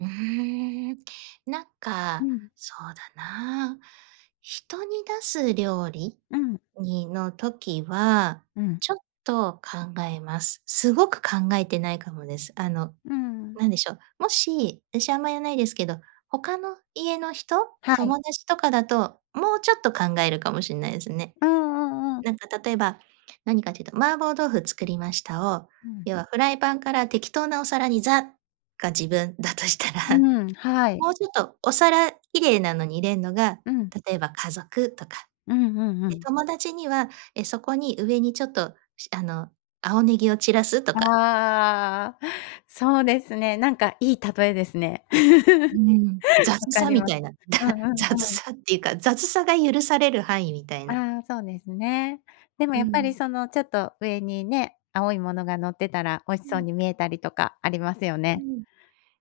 うーん、なんうかん。そうだな、人に出す料理うん。にの、時はうん。ちょっと考えます。すごく考えてないかもです。あの、うんうん。なんでしょう、もしあし、あんま、やんないですけど、他の家の人？はい。友達とかだともうちょっと考えるかもしんないすね。うんうんうん。なんか例えば、何かというと、麻婆豆腐作りましたを、うん。要はフライパンから適当なお皿に「ザ」が自分だとしたら、うん、はい。もうちょっとお皿綺麗なのに入れんのが、うん。例えば家族とか。うんうんうで、ん。友達には、え、そこに上にちょっと、しあの、青ネギを散らすとか。ああ、そうですね。なんかいい例えですね。う 分ん、雑かさりみまたいな、だ、うんうん雑うん。さっていうか、雑さが許される範囲みたいな。ああ、そうですね。でもうやっぱりん。その、ちょっと上にね、青いものがのってたら美味しうそうん。に見えたりとかありますようね。ん。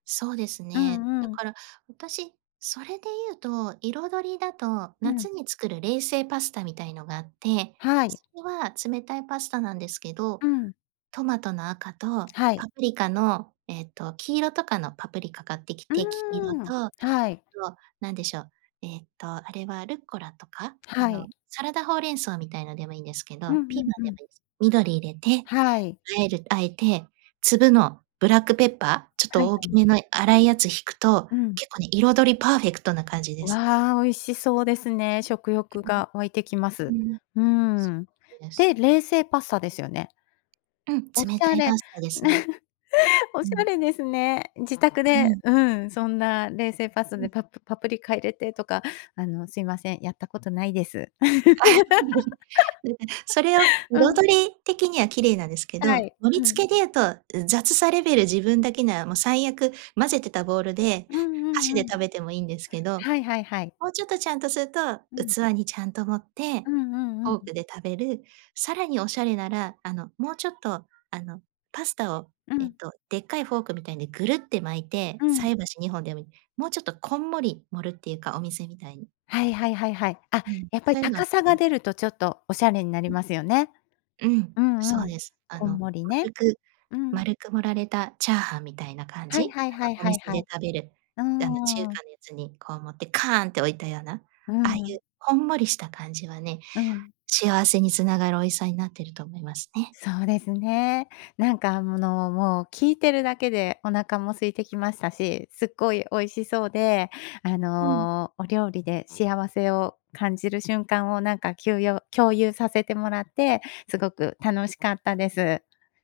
そうですうね。んだうん。から私、それでゆうと、彩りだと、う夏ん。に作る冷製パスタみたいのがあって、はい。それは冷たいパスタなんですけど、うん。トマトの赤とはい。パプリカのえっと、黄色とかのパプリカ買ってきうて、き-きろーん、と、あはい。となんでしょう、えっとあれはルッコラとか、あはの、い。サラダほうれん草みたいなでもいいんですけうど、ピーマんうンんでうん。もいいす。緑入れて、はい。和える和えて、粒のブラックペッパー、ちょっはとい大はきい。めの粗いやつ引くと、うん。結構ね、彩りパーフェクトな感じです。わあ、美味しそうですね、食欲が湧いてきまうんす。うん。うん、うそん。う、です。で、冷製パスタですよね？うん、おし冷たゃいれ、パね、スタですね。おうしゃん。れですね。自宅うで、ん。うん、そんな冷製パスタうん。でパプパプリカ入れてとか、あの、すいません、やったことないです。あ、うん、うん、それをうん。彩り的には綺麗なんですけはど、い、盛りうん。付けでうと、ん、雑さレベル自分だけならも、最悪混ぜてたボールで、うんうん箸でうん。食べてもいいんですけど、はいはいはい。もうちょっとちゃんとするとうん。器にちゃんと盛って、うんうんうフォーん。クで食べる、さらにおしゃれなら、あの、もうちょっと、あの、パスタをうえっん。とでっかいフォークみたいにぐるって巻いて、うん。菜箸二本でもいい、もうちょっとこんもり盛るっていうか、お店みたいに。はいはいはいはい。あ、うん、やっぱそりゆの、高さうがん。出るとちょっとおしゃれになりうん。ますよね。うん、うんそううん。です。あこんの、もりね。丸くうん。丸く盛られたチャーハンみたいな感はいじ？はいあはいの、おはい店はでい。食べる、うあの、中ーん。華のやつにこう持ってカーンって置いたような、うああいん。うこんもりした感じはね、うん。幸せにつながる美味しさになってると思いますね。そうですね。なんか、あむの、もう聞いてるだけでお腹も空いてきましたし、すっごい美味しそうで、あうん。の、お料理で幸せを感じる瞬間をなんかきゅうよう共有させてもらって、すごく楽しかったです。